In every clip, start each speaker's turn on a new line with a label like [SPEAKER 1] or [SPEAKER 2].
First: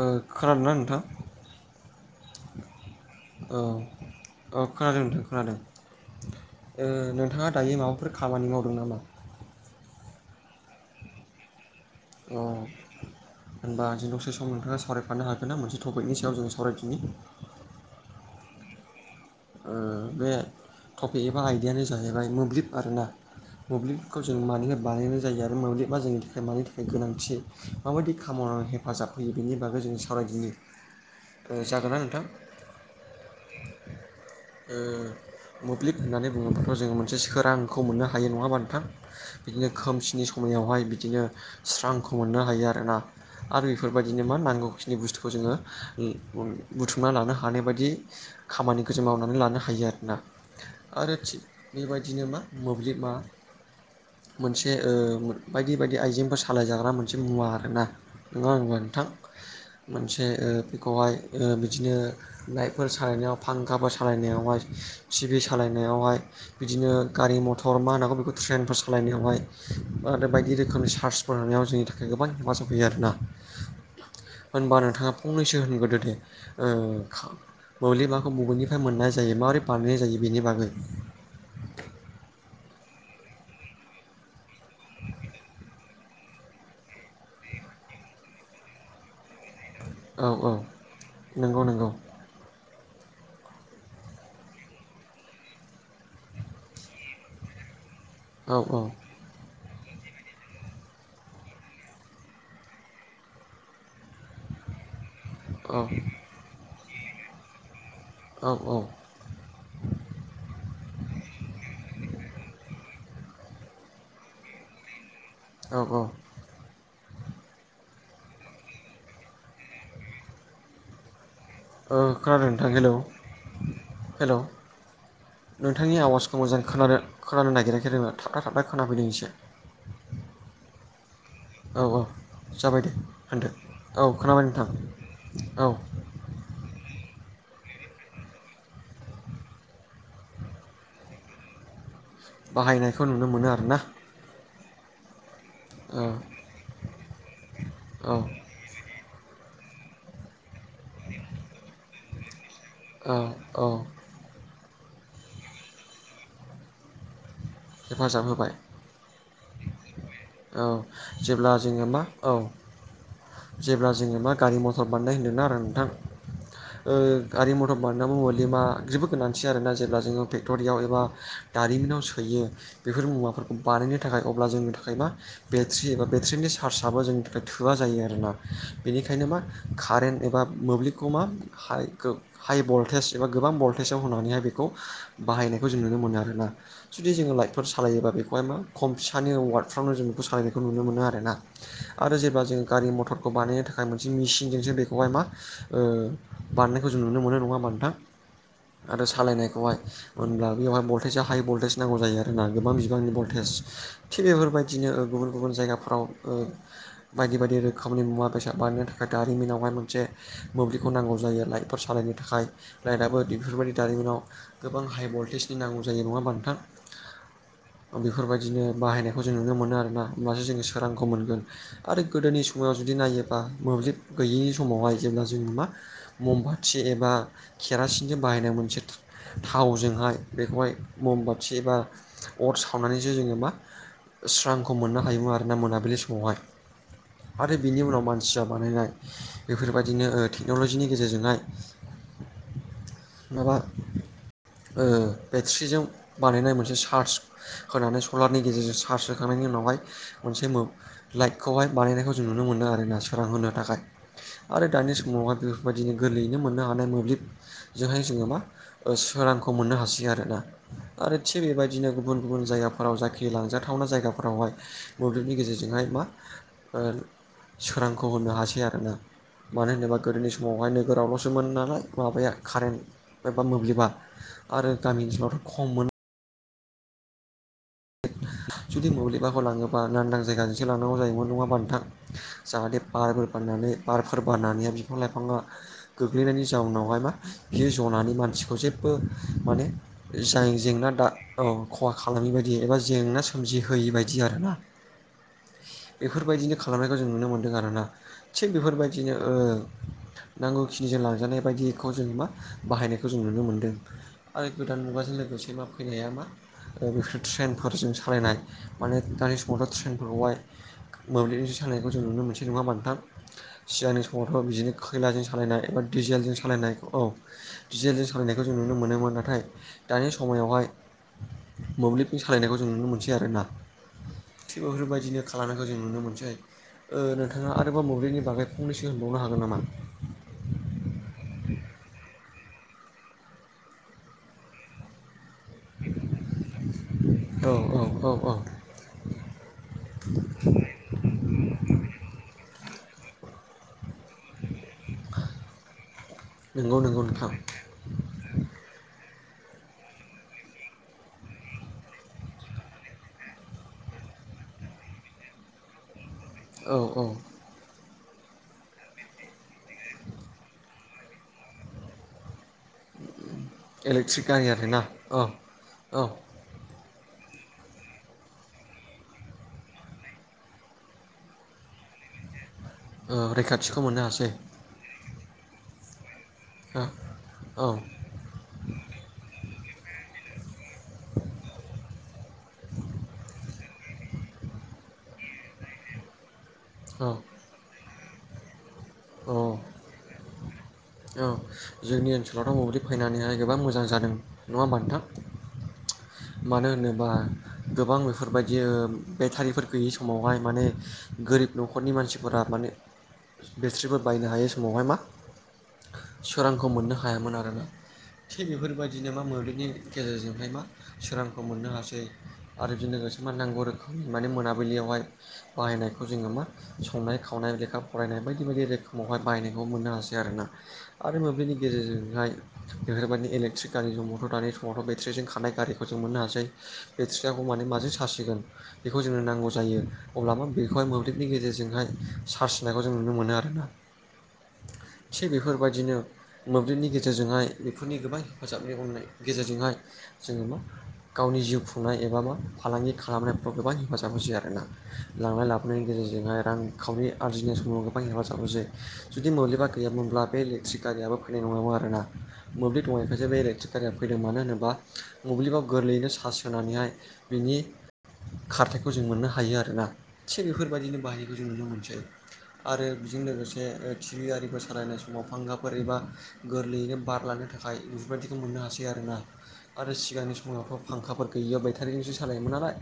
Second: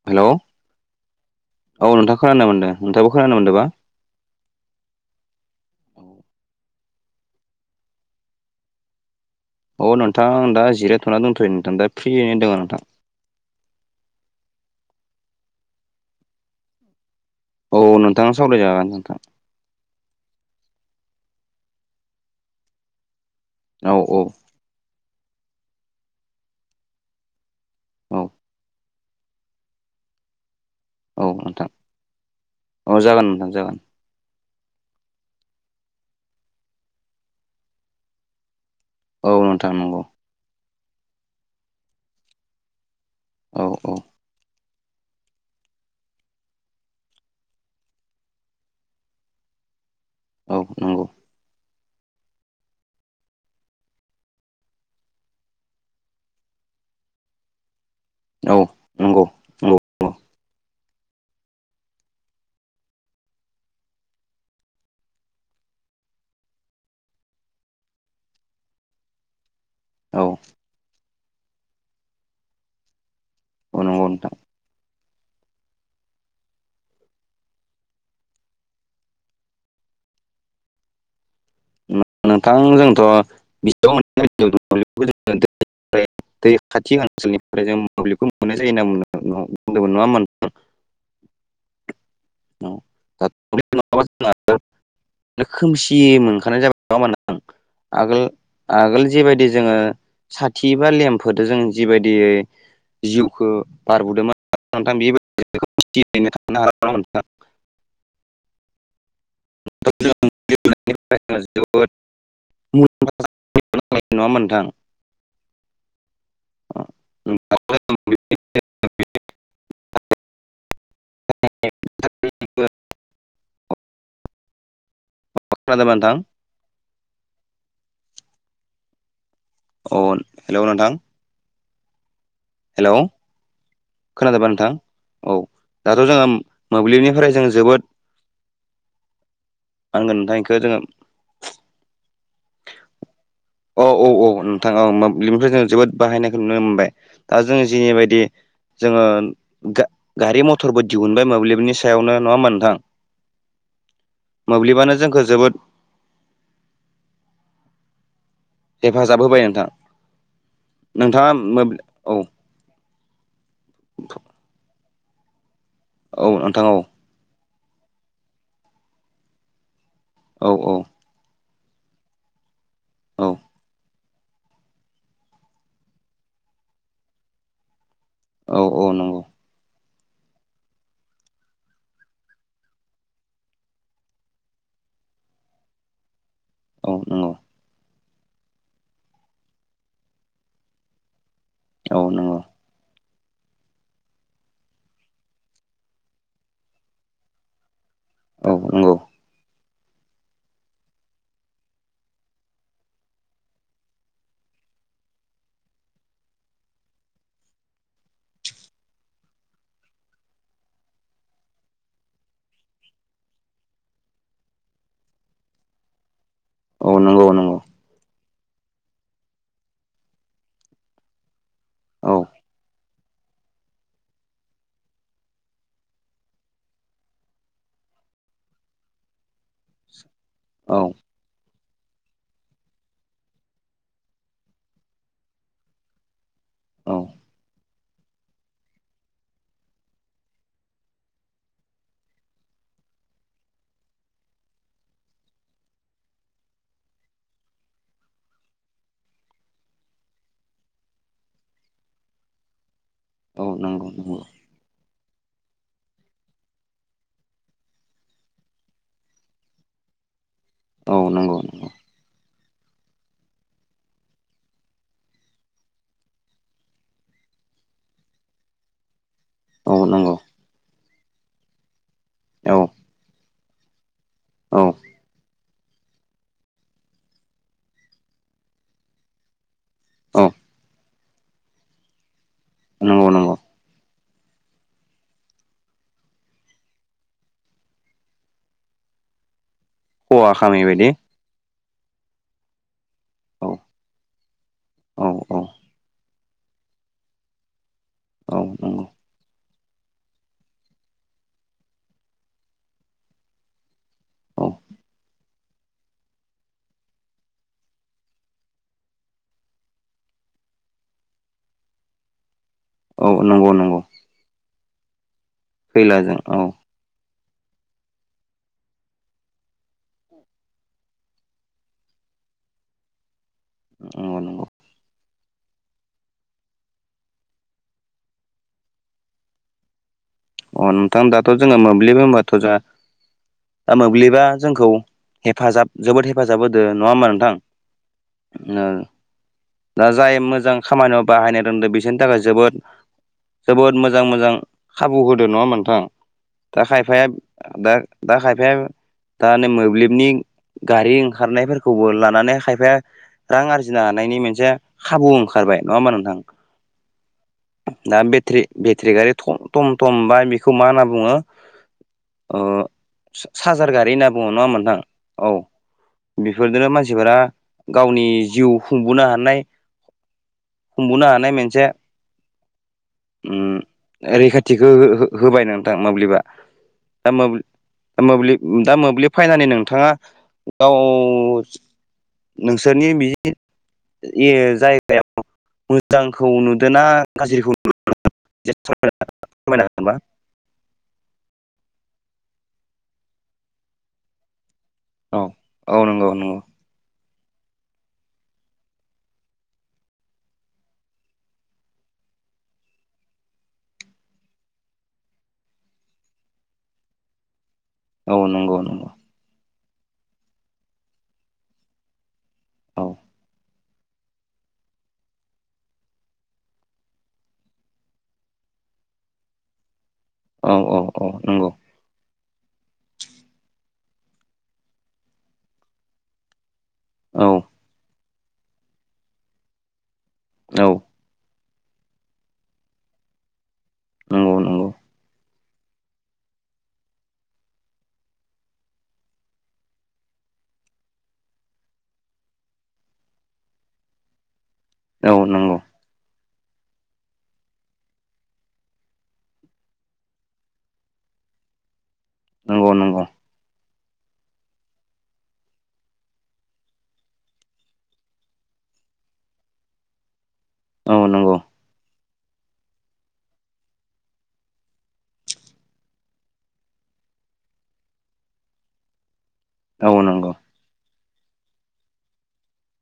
[SPEAKER 1] ओ
[SPEAKER 2] हेलौ
[SPEAKER 1] खोनादों ना नोंथां?
[SPEAKER 2] औ नोंथाङा खोनानो मोन्दों नोंथाङाबो खोनानो
[SPEAKER 1] औ
[SPEAKER 2] मोन्दों बा
[SPEAKER 1] औ खोनादों नोंथां खोनादों। नोंथाङा दायो माबाफोर खामानि मावदों नामा?
[SPEAKER 2] अ नोंथां दा जिरायथ'ना दोंथ'यो नोंथां दा फ्रियैनो
[SPEAKER 1] अ
[SPEAKER 2] दङ नोंथां
[SPEAKER 1] होनबा दि दसे सम नोंथाङा सावरायफानो हागोन ना मोनसे टपिक सायाव जों सावरायफिननि?
[SPEAKER 2] औ नोंथाङा सावरायजागोन नोंथां।
[SPEAKER 1] बे टपिक एबा आयदायानो जाहैबाय मोब्लिब आरोना।
[SPEAKER 2] औ औ
[SPEAKER 1] मोब्लिबखौ जों मानिफाय बानायनाय जायो आरो मोब्लिबा जोंनि थाखाय मानि थाखाय गोनांथि। माबायदि
[SPEAKER 2] औ
[SPEAKER 1] खामानाव हेफाजाब होयो बेनि बागै जों सावरायदिनि
[SPEAKER 2] औ नोंथां
[SPEAKER 1] जागोनना नोंथां?
[SPEAKER 2] औ जागोन नोंथां जागोन।
[SPEAKER 1] मोब्लिब होननानै बुङोब्लाथ' जोङो मोनसे सोरांखौ मोननो हायो नङा होमबा नोंथां?
[SPEAKER 2] औ
[SPEAKER 1] बिदिनो
[SPEAKER 2] नोंथां नंगौ
[SPEAKER 1] खोमसिनि समायावहाय बिदिनो स्रांखौ मोननो हायो आरोना।
[SPEAKER 2] औ
[SPEAKER 1] आरो
[SPEAKER 2] औ
[SPEAKER 1] एफोरबायदिनो नांगौ खिनि बुसथुखौ जोङो बुथुमना लानो हानाय बायदि खामानिखौ जों मावनानै लानो हायो आरोना
[SPEAKER 2] औ नंगौ
[SPEAKER 1] आरो थिक बेबायदिनो मा मोब्लिब मा मोनसे बायदि बायदि आइजेंफोर सालायजाग्रा मोनसे मुवा आरोना। नङा
[SPEAKER 2] औ
[SPEAKER 1] होनबा नोंथां?
[SPEAKER 2] नंगौ नंगौ
[SPEAKER 1] मोनसे बेखौहाय बिदिनो लाइफोर सालायनायाव फां गाबा सालायनायावहाय टि भि सालायनायावहाय बिदिनो गारि मथर मा होनांगौ बेखौ ट्रेनफोर सालायनायावहाय। आरो
[SPEAKER 2] औ
[SPEAKER 1] बायदि रोखोमनि चार्सफोर होनायाव जोंनि थाखाय गोबां हेफाजाब होयो आरोना।
[SPEAKER 2] अ नंगौ नोंथां।
[SPEAKER 1] होनबा नोंथाङा फंनैसो होनगोदो दे ओ मोब्लिबा खौ बबेनिफ्राय मोननाय जायो माबोरै बानायनाय जायो बेनि बागै।
[SPEAKER 2] नोंथां जोंथ' [unintelligible] दै खाथि ओनसोलनिफ्राय जों मोब्लिबखौ मोननाय जायो [unintelligible] बुंदोमोन नङा
[SPEAKER 1] औ
[SPEAKER 2] होनबा
[SPEAKER 1] औ नंगौ नंगौ
[SPEAKER 2] [unintelligible] औ [unintelligible] खोमसियोमोन [unintelligible] आगोल
[SPEAKER 1] औ औ
[SPEAKER 2] आगोल जिबायदि जोङो साथि बा लेमफोरदो जों जिबायदि जिउखो बारबोदोंमोन
[SPEAKER 1] औ
[SPEAKER 2] नोंथां [unintelligible]
[SPEAKER 1] औ औ
[SPEAKER 2] जोबोद [unintelligible] नङा होनबा नोंथां?
[SPEAKER 1] औ औ
[SPEAKER 2] [unintelligible] [unintelligible]
[SPEAKER 1] खोनादों नोंथां हेलौ हेलौ
[SPEAKER 2] खोनादोंबा
[SPEAKER 1] नोंथांनि
[SPEAKER 2] नोंथां
[SPEAKER 1] आवाज समाव जों खोनान-खोनानो नागिराखै आरो थाबथा थाबना खोनादों एसे
[SPEAKER 2] अ हेलौ नोंथां।
[SPEAKER 1] औ औ जाबाय
[SPEAKER 2] हेलौ
[SPEAKER 1] दे होनदो औ खोनाबाय नोंथां औ।
[SPEAKER 2] दाथ' जोङो मोब्लिबनिफ्राय जों जोबोद मा होनगोन नोंथां इखो जोङो
[SPEAKER 1] बाहायनायखौ नुनो मोनो आरो ना।
[SPEAKER 2] औ औ नोंथां औ मोब्लिबनिफ्राय जों जोबोद
[SPEAKER 1] औ
[SPEAKER 2] बाहायनायखौ नुनो मोनबाय दा जों जिनि
[SPEAKER 1] औ
[SPEAKER 2] बायदि जोङो गा गारि मथरबो दिहुनबाय मोब्लिबनि सायावनो नङा होनबा नोंथां?
[SPEAKER 1] औ औ
[SPEAKER 2] मोब्लिबानो जोंखो जोबोद
[SPEAKER 1] हेफाजाब होबाय।
[SPEAKER 2] हेफाजाब होबाय नोंथां।
[SPEAKER 1] औ
[SPEAKER 2] नोंथाङा
[SPEAKER 1] जेब्ला
[SPEAKER 2] मोब्लिब
[SPEAKER 1] जोङो मा औ जेब्ला जोङो मा गारि मथर बानायनाय होनदोंना आरो नोंथां।
[SPEAKER 2] औ नोंथां औ।
[SPEAKER 1] गारि मथर [unintelligible] जोबोद गोनांथि आरोना जेब्ला जोङो
[SPEAKER 2] औ औ
[SPEAKER 1] फेक्ट'रियाव एबा दारिमिनाव सोयो बेफोर
[SPEAKER 2] औ
[SPEAKER 1] मुवाफोरखौ बानायनो थाखाय अब्ला जोंनि थाखायबा बेट्रि एबा बेट्रिनि चार्जआबो जोंनिफ्राय थोआ जायो आरोना
[SPEAKER 2] औ औ नंगौ
[SPEAKER 1] बेनिखायनो मा कारेन्ट एबा मोब्लिबखौ मा हाइ भल्टेज एबा गोबां भल्टेजाव होनानैहाय बेखौ बाहायनायखौ जों नुनो मोनो आरोना।
[SPEAKER 2] औ
[SPEAKER 1] जुदि
[SPEAKER 2] नंगौ
[SPEAKER 1] जोङो लाइटफोर सालायोबा बेखौहाय मा खम फिसानि वार्डफ्रावनो जों बेखौ सालायनायखौ नुनो मोनो आरोना।
[SPEAKER 2] औ
[SPEAKER 1] आरो
[SPEAKER 2] नंगौ
[SPEAKER 1] जेब्ला जों गारि मथरखौ बानायनो थाखाय मोनसे मेचिनजोंसो बेखौहाय मा ओ बानायनायखौ जों नुनो मोनो नङा होमबा नोंथां?
[SPEAKER 2] औ नंगौ
[SPEAKER 1] आरो सालायनायखौहाय होनब्ला बेवहाय भल्टेजआ हाइ भल्टेज नांगौ जायो आरोना गोबां बिबांनि भल्टेज थिग बेफोरबायदिनो गुबुन गुबुन जायगाफ्राव बायदि बायदि रोखोमनि मुवा बेसाद बानायनो थाखाय दारिमिनावहाय मोनसे मोब्लिबखौ नांगौ जायो लाइटफोर सालायनो थाखाय लाइटआबो बेफोरबायदि दारिमिनाव गोबां हाइ भल्टेजनि नांगौ जायो नङा होमबा नोंथां?
[SPEAKER 2] औ नंगौ नंगौ।
[SPEAKER 1] बेफोरबायदिनो बाहायनायखौ जों नुनो मोनो आरोना होमबासो जोङो सोरांखौ मोनगोन। आरो
[SPEAKER 2] औ
[SPEAKER 1] गोदोनि समाव जुदि नायोब्ला मोब्लिब गैयिनि समावहाय जेब्ला जों मा ममबाथि एबा केरासिनजों बाहायनाय मोनसे थावजोंहाय बेखौहाय
[SPEAKER 2] औ
[SPEAKER 1] मम बाथि एबा अर सावनानैसो जोङो मा स्रां खौ मोननो होयोमोन आरोना मोनाबिलि
[SPEAKER 2] औ
[SPEAKER 1] समावहाय। बेनि उनाव मानसिया बानायनाय बेफोरबायाददिनो टेक्न'लजिनि गेजेरजोंहाय माबा बेट्रिजों बानायनाय मोनसे चार्ज होनानै सलारनि गेजेरजों चार्ज होखांनायनि उनाव बेवहाइ मोनसे लाइखौ बानायखौ जों नुनो मोनो आरोना सोरां
[SPEAKER 2] औ
[SPEAKER 1] होनो थाखाय।
[SPEAKER 2] नंगौ नंगौ
[SPEAKER 1] आरो दानि समावहाय बेफोरबायदिनो गोरलैयैनो मोननो हानाय मोब्लिब जोंहाय जोङो मा सोरांखौ मोननो हासै आरोना।
[SPEAKER 2] औ
[SPEAKER 1] आरो
[SPEAKER 2] नंगौ
[SPEAKER 1] थिग बेबायदिनो गुबुन गुबुन जायगाफोराव जाखि लांजाथावना जायगाफोरावहाय मोब्लिबनि गेजेरजोंहाय मा सोरांखौ होनो हासै आरोना। मानो
[SPEAKER 2] औ
[SPEAKER 1] होनोबा
[SPEAKER 2] नंगौ
[SPEAKER 1] गोदोनि समावहाय नोगोरावल'सो मोन नालाय माबाया
[SPEAKER 2] औ
[SPEAKER 1] कारेन्ट एबा मोब्लिबा
[SPEAKER 2] औ
[SPEAKER 1] आरो गामि ओनसोलावथ' खम मोन। जुदि मोब्लिबाखौ लाङोबा लांदां
[SPEAKER 2] औ
[SPEAKER 1] जायगाजोंसो लांनांगौ जायोमोन नङा होनबा नोंथां? जाहाथे
[SPEAKER 2] नंगौ
[SPEAKER 1] बारफोर
[SPEAKER 2] नंगौ
[SPEAKER 1] बाननानै बारफोर बनानै बिफां लाइफाङा गोग्लैनायनि जाउनावहाय मा बि जनानै मानसिखौ जेबबो माने
[SPEAKER 2] खहा
[SPEAKER 1] जाय
[SPEAKER 2] खालामै बायदि
[SPEAKER 1] जेंना दा औ खहा खालामै बायदि एबा जेंना
[SPEAKER 2] औ
[SPEAKER 1] सोमजिहोयि बायदि आरोना
[SPEAKER 2] औ औ
[SPEAKER 1] बेफोरबायदिनो खालामनायखौ जों नुनो मोन्दों आरो ना।
[SPEAKER 2] औ
[SPEAKER 1] थिग बेफोर
[SPEAKER 2] नंगौ
[SPEAKER 1] बायदि ओ नांगौखिनिजों लांजानाय बायदिखौ जों मा बाहायनायखौ जों नुनो मोनदों।
[SPEAKER 2] औ
[SPEAKER 1] आरो गोदान मुगाजों लोगोसे मा फैनाया मा बेफोर ट्रेनफोर जों सा सालायनाय माने दानि समावथ' ट्रेनफोरखौहाय मोब्लिजों सालनायखौ जों नुनो मोनसै नङा नोंथां?
[SPEAKER 2] औ नंगौ नंगौ
[SPEAKER 1] सिगांनि समावथ' बिदिनो खैलाजों सालायनाय एबा
[SPEAKER 2] खैलाजों
[SPEAKER 1] डिजेलजों
[SPEAKER 2] औ
[SPEAKER 1] सालायनाय औ दिजेलजों सालायनायखौ जों नुनो मोनोमोन नाथाय दानि समायावहाय मोब्लिबनि सालायनायखौ जों नुनो मोनसै आरोना।
[SPEAKER 2] नंगौ नंगौ।
[SPEAKER 1] थिग [unintelligible] बेफोरबायदिनो खालामनायखौ जों नुनो मोनसै। ओ नोंथाङा आरोबाव मोब्लिबनि बागै फंनैसो होनबावनो हागोन नामा?
[SPEAKER 2] अ नोंथां दाथ' जोङो मोब्लिब होनबाथ' जोंहा दा मोब्लिबा जोंखौ हेफाजाब जोबोद हेफाजाब होदो नङा होमबा नोंथां?
[SPEAKER 1] औ औ औ औ
[SPEAKER 2] ओ। दा जाय मोजां खामानियाव बाहायनो रोनदों बिसोरनि थाखाय जोबोद जोबोद मोजां मोजां खाबु होदो नङा होमबा नोंथां? दा
[SPEAKER 1] नंगौ नंगौ
[SPEAKER 2] खायफाया
[SPEAKER 1] नोंथां
[SPEAKER 2] दा दा खायफाया दा नै मोब्लिबनि गारि ओंखारनायफोरखौबो लानानै खायफाया रां आरजिनो हानायनि मोनसे खाबु ओंखारबाय नङा होमबा नोंथां?
[SPEAKER 1] औ औ।
[SPEAKER 2] दा बेट्रि बेट्रि गारि थटम थम बा बेखौ मा होनना बुङो अ सारजार गारि होनना
[SPEAKER 1] इलेक्ट्रिक
[SPEAKER 2] बुङो
[SPEAKER 1] गारि
[SPEAKER 2] नङा होनबा नोंथां?
[SPEAKER 1] आरोना
[SPEAKER 2] औ।
[SPEAKER 1] औ
[SPEAKER 2] बेफोरजोंनो मानसिफोरा गावनि जिउ खुंबोनो हानाय खुंबोनो हानाय मोनसे
[SPEAKER 1] औ
[SPEAKER 2] [inaudible] उम
[SPEAKER 1] रैखाथिखौ मोननो हासै
[SPEAKER 2] रैखाथिखौ हो हो होबाय नोंथां मोब्लिबा।
[SPEAKER 1] औ
[SPEAKER 2] दा मोब्लि
[SPEAKER 1] औ
[SPEAKER 2] दा मोब्लि दा मोब्लिब फायनानै नोंथाङा गाव [inaudible] नोंसोरनि बि [inaudible] ए जायगायाव मोजांखौ नुदोना
[SPEAKER 1] औ
[SPEAKER 2] गाज्रिखौ नुदों [inaudible] खमायनो हागोनबा [inaudible]
[SPEAKER 1] औ जोंनि ओनसोलावथ' बोब्लिब फैनानैहाय गोबां मोजां जादों। नङा होमबा नोंथां?
[SPEAKER 2] औ औ नंगौ। नंगौ
[SPEAKER 1] मानो होनोबा गोबां बेफोर बायदि ओ बेटारिफोर गैयि समावहाय माने गोरिब न'खरनि मानसिफोरा माने बेट्रिफोर बायनो हायै समावहाय मा सोरांखौ मोननो हायामोन आरोना।
[SPEAKER 2] औ
[SPEAKER 1] थिग
[SPEAKER 2] नंगौ नंगौ
[SPEAKER 1] बेफोरबायदिनो मा मोब्लिबनि गेजेरजोंहाय मा सोरांखौ मोननो हासै। आरो
[SPEAKER 2] औ
[SPEAKER 1] बिदि लोगोसे माने नांगौ रोखोम माने मोनाबिलियावहाय बाहायनायखौ जोङो मा संनाय खावनाय लेखा फरायनाय बायदि बायदि रोखोमावहाय बाहायनायखौ मोननो हासै दि आरोना
[SPEAKER 2] औ औ औ
[SPEAKER 1] आरो
[SPEAKER 2] नंगौ
[SPEAKER 1] मोब्लिनि गेजेरजोंहाय बेफोरबायदि इलेक्ट्रिक गारि दंबथ' दानि समावथ' बेट्रिजों खानाय गारिखौ जों मोननो हासै।
[SPEAKER 2] औ औ
[SPEAKER 1] बेट्रियाखौ माने माजों सास होगोन बेखौ जोंनो नांगौ जायो अब्ला मा बेखौहाय मो ब्लिबनि गेजेरजोंहाय सार्ज होननायखौ जों नुनो मोनो आरोना।
[SPEAKER 2] नंगौ नंगौ
[SPEAKER 1] थिग बेफोरबायदिनो मोब्लिबनि गेजेरजोंहाय बेफोरनि गोबां हेफाजाबनि हनाय गेजेरजोंहाय जोङो मा गावनि जिउ खुंनाय एबा मा फालांगि खालामनायफ्राव गोबां हेफाजाब होसै आरोना।
[SPEAKER 2] औ नंगौ
[SPEAKER 1] लांलाय
[SPEAKER 2] नंगौ
[SPEAKER 1] लाबोनायनि गेजेरजोंहाय रां खाउरि आर्जिनाय समाव गोबां हेफाजाब होसै जुदि मोब्लिबा गैयामोनब्ला बे इलेक्ट्रिक गारियाबो फैनाय नंआमोन आरोना मोब्लिब
[SPEAKER 2] नंगौ
[SPEAKER 1] दंनायखासो बे इलेक्टिक गारिआ फैदों मानो होनोबा मोब्लिबाव गोरलैयैनो चास होनानैहाय बिनि खारथायखौ जों मोननो हायो आरोना। थिग बेफोर
[SPEAKER 2] औ
[SPEAKER 1] बायदिनो
[SPEAKER 2] नंगौ
[SPEAKER 1] बाहायनायखौ जों नुनो मोनसै। आरो बिजों लोगोसे ओ टि भि आरिबो सालायनाय समाव फांखाफोर एबा गोरलैयैनो बारलानो थाखाय बेफोरबायदिखौ मोननो हासै आरोना।
[SPEAKER 2] औ
[SPEAKER 1] आरो
[SPEAKER 2] नंगौ
[SPEAKER 1] सिगांनि समावथ' फांखाफोर गैयिया बायटारिजोंसो सालायोमोन नालाय।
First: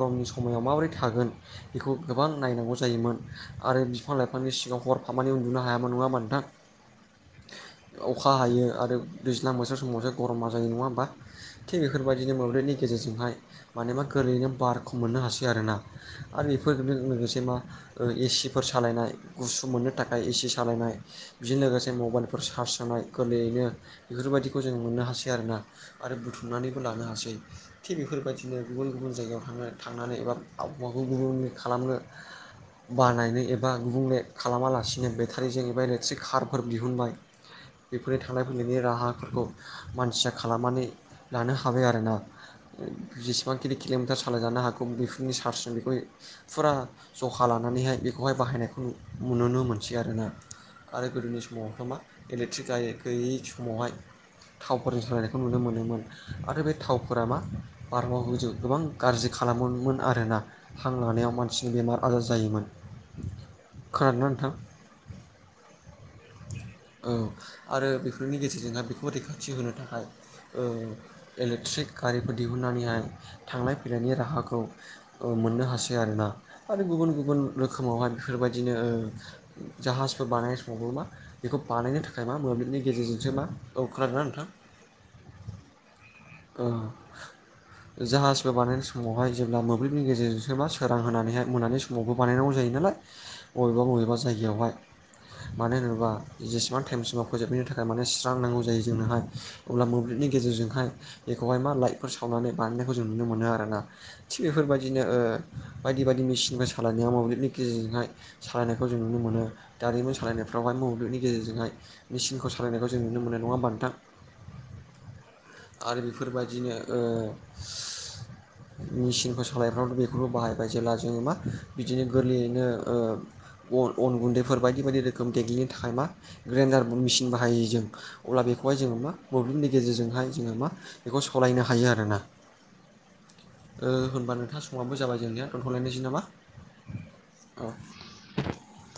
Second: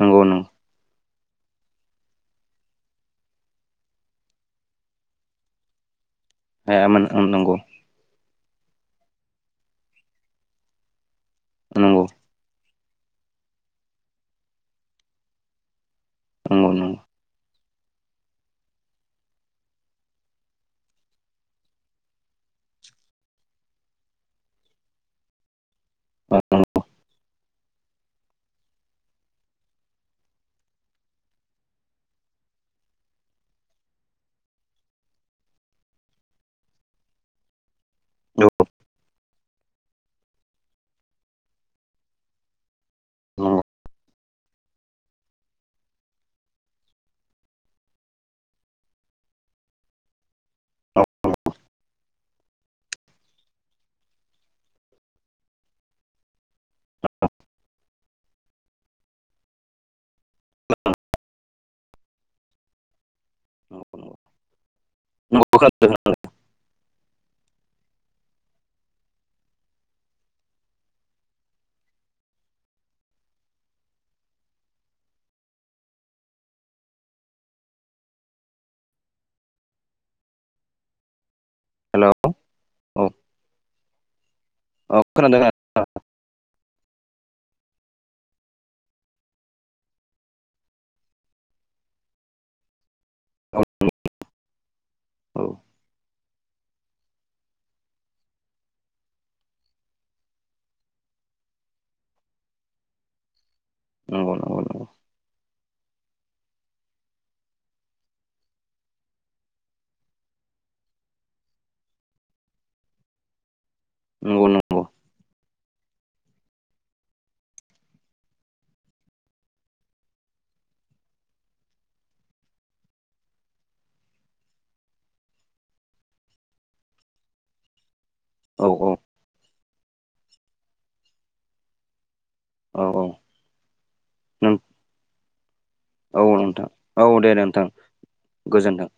[SPEAKER 2] नंगौ नंगौ
[SPEAKER 1] समायाव माबोरै थागोन बेखौ गोबां नायनांगौ जायोमोन आरो बिफां लाइफांनि सिंआव हरफामानि उन्दुनो हायामोन नङा होमबा नोथां।
[SPEAKER 2] हायामोन उम नंगौ।
[SPEAKER 1] अखा हायो आरो दैज्लां बोसोर समावसो गरमा जायो नङा होमबा? थिग बेफोर
[SPEAKER 2] नंगौ
[SPEAKER 1] बायदिनो मोब्लिबनि गेजेरजोंहाय मानेबा गोरलैयैनो बारखौ मोननो हासै आरोना। आरो
[SPEAKER 2] नंगौ
[SPEAKER 1] बेफोरजों लोगोसे मा ओ एसिफोर सालायनाय गुसु मोननो थाखाय एसि सालायनाय बिजों लोगोसे मबाइलफोर चार्ज होनाय गोरलैयैनो बेफोरबायदिखौ जों मोननो हासै आरोना आरो बुथुमनानैबो लानो हासै। थिग बेफोर बायदिनो गुबुन गुबुन जायगायाव थांना थांनानै एबा आबहावाखौ गुबुंले खालामनो बानायनो एबा गुबुंले खालामालासिनो बेटारिजों एबा इलेक्ट्रिक कारफोर दिहुनबाय बेफोरनि थांलाय फैलायनि राहाफोरखौ मानसिया खालामनानै लानो हाबाय आरोना जेसेबांखिनि किल'मिटार सालायजानो हागौ बेफोरनि चार्सजों बिखौ फुरा जखा लानानैहाय बेखौहाय बाहायनायखौ नुनो मोनसै आरोना। आरो गोदोनि समावथ' मा इलेकट्रिक गाय गैयै समावहाय थावफोरजों सोलायनायखौ नुनो मोनोमोन। आरो बे थावफोरा मा बार मन्डलखौ गोबां गाज्रि खालामोमोन आरोना। हां लानायाव मानसिनि बेमार आजार जायोमोन।
[SPEAKER 2] नंगौ
[SPEAKER 1] खोनादोंना नोंथां?
[SPEAKER 2] [unintelligible]
[SPEAKER 1] औ आरो बेफोरनि गेजेरजोंहाय बेखौ रैखाथि होनो थाखाय ओ इलेक्ट्रिक गारिफोर दिहुनन्नानैहाय थांलाय फैलायनि राहाखौ ओ मोननो हासै आरोना आरो गुबुन गुबुन रोखोमावहाय बेफोरबायदिनो ओ जाहाजफोर बानायनो समावबो मा बेखौ बानायनो
[SPEAKER 2] हेलौ
[SPEAKER 1] थाखाय मा मोब्लिबनि
[SPEAKER 2] औ
[SPEAKER 1] गेजेरजोंसो मा, औ खोनादोंना नोंथां?
[SPEAKER 2] औ खोनादों
[SPEAKER 1] ओ। जाहाजबो बानायनाय समावहाय जेब्ला मोब्लिबनि गेजेरजोंसोबा सोरां होनानैहाय मोनानि समावबो बानायनांगौ जायो नालाय
[SPEAKER 2] औ
[SPEAKER 1] बबेबा बबेबा जायगायावहाय मानो होनो बा जेसेबां टाइमसिमाव फोजोबनायनि थाखाय माने स्रांनांगौ जायो जोंनोहाय अब्ला मोब्लिबनि गेजेरजोंहाय बेखौहाय मा लाइटफोर सावनानै बानायनायखौ जों नुनो मोनो आरोना।
[SPEAKER 2] नंगौ
[SPEAKER 1] थिग
[SPEAKER 2] नंगौ नंगौ
[SPEAKER 1] बेफोरबायदिनो ओ बायदि बायदि मेसिनफोर सालायनाया मोब्लिबनि गेजेरजोंहाय सालायनायखौ जों नुनो मोनो दारिमि सालायनायफो बेवहाय मोब्लिबनि गेजेरजोंहाय मेसिनखौ सालायनायखौ जों नुनो मोनो नङा होमबा नोंथां?
[SPEAKER 2] नंगौ नंगौ।
[SPEAKER 1] आरो बेफोरबायदिनो ओ मेचिनखौ सालायफ्रावथ' बेखौबो बाहायबाय जेब्ला जोङो मा बिदिनो गोरलैयैनो ओ अन अन गुन्दैफोर बायदि बायदि रो गोम देग्लिनो थाखाय मा ग्रेन्डार मेसिन बाहायो जों अब्ला
[SPEAKER 2] औ
[SPEAKER 1] बेखौहाय
[SPEAKER 2] औ
[SPEAKER 1] जोङो मा मोब्लिबनि गेजेरजोंहाय जोङो मा बेखौ सलायनो हायो आर ना
[SPEAKER 2] औ औ।
[SPEAKER 1] ओ होनबा नोंथां समाबो जाबाय जोंनिया थ'लनाय लायनोसै
[SPEAKER 2] औ नोंथां औ दे दे नोंथां गोजोन्थों।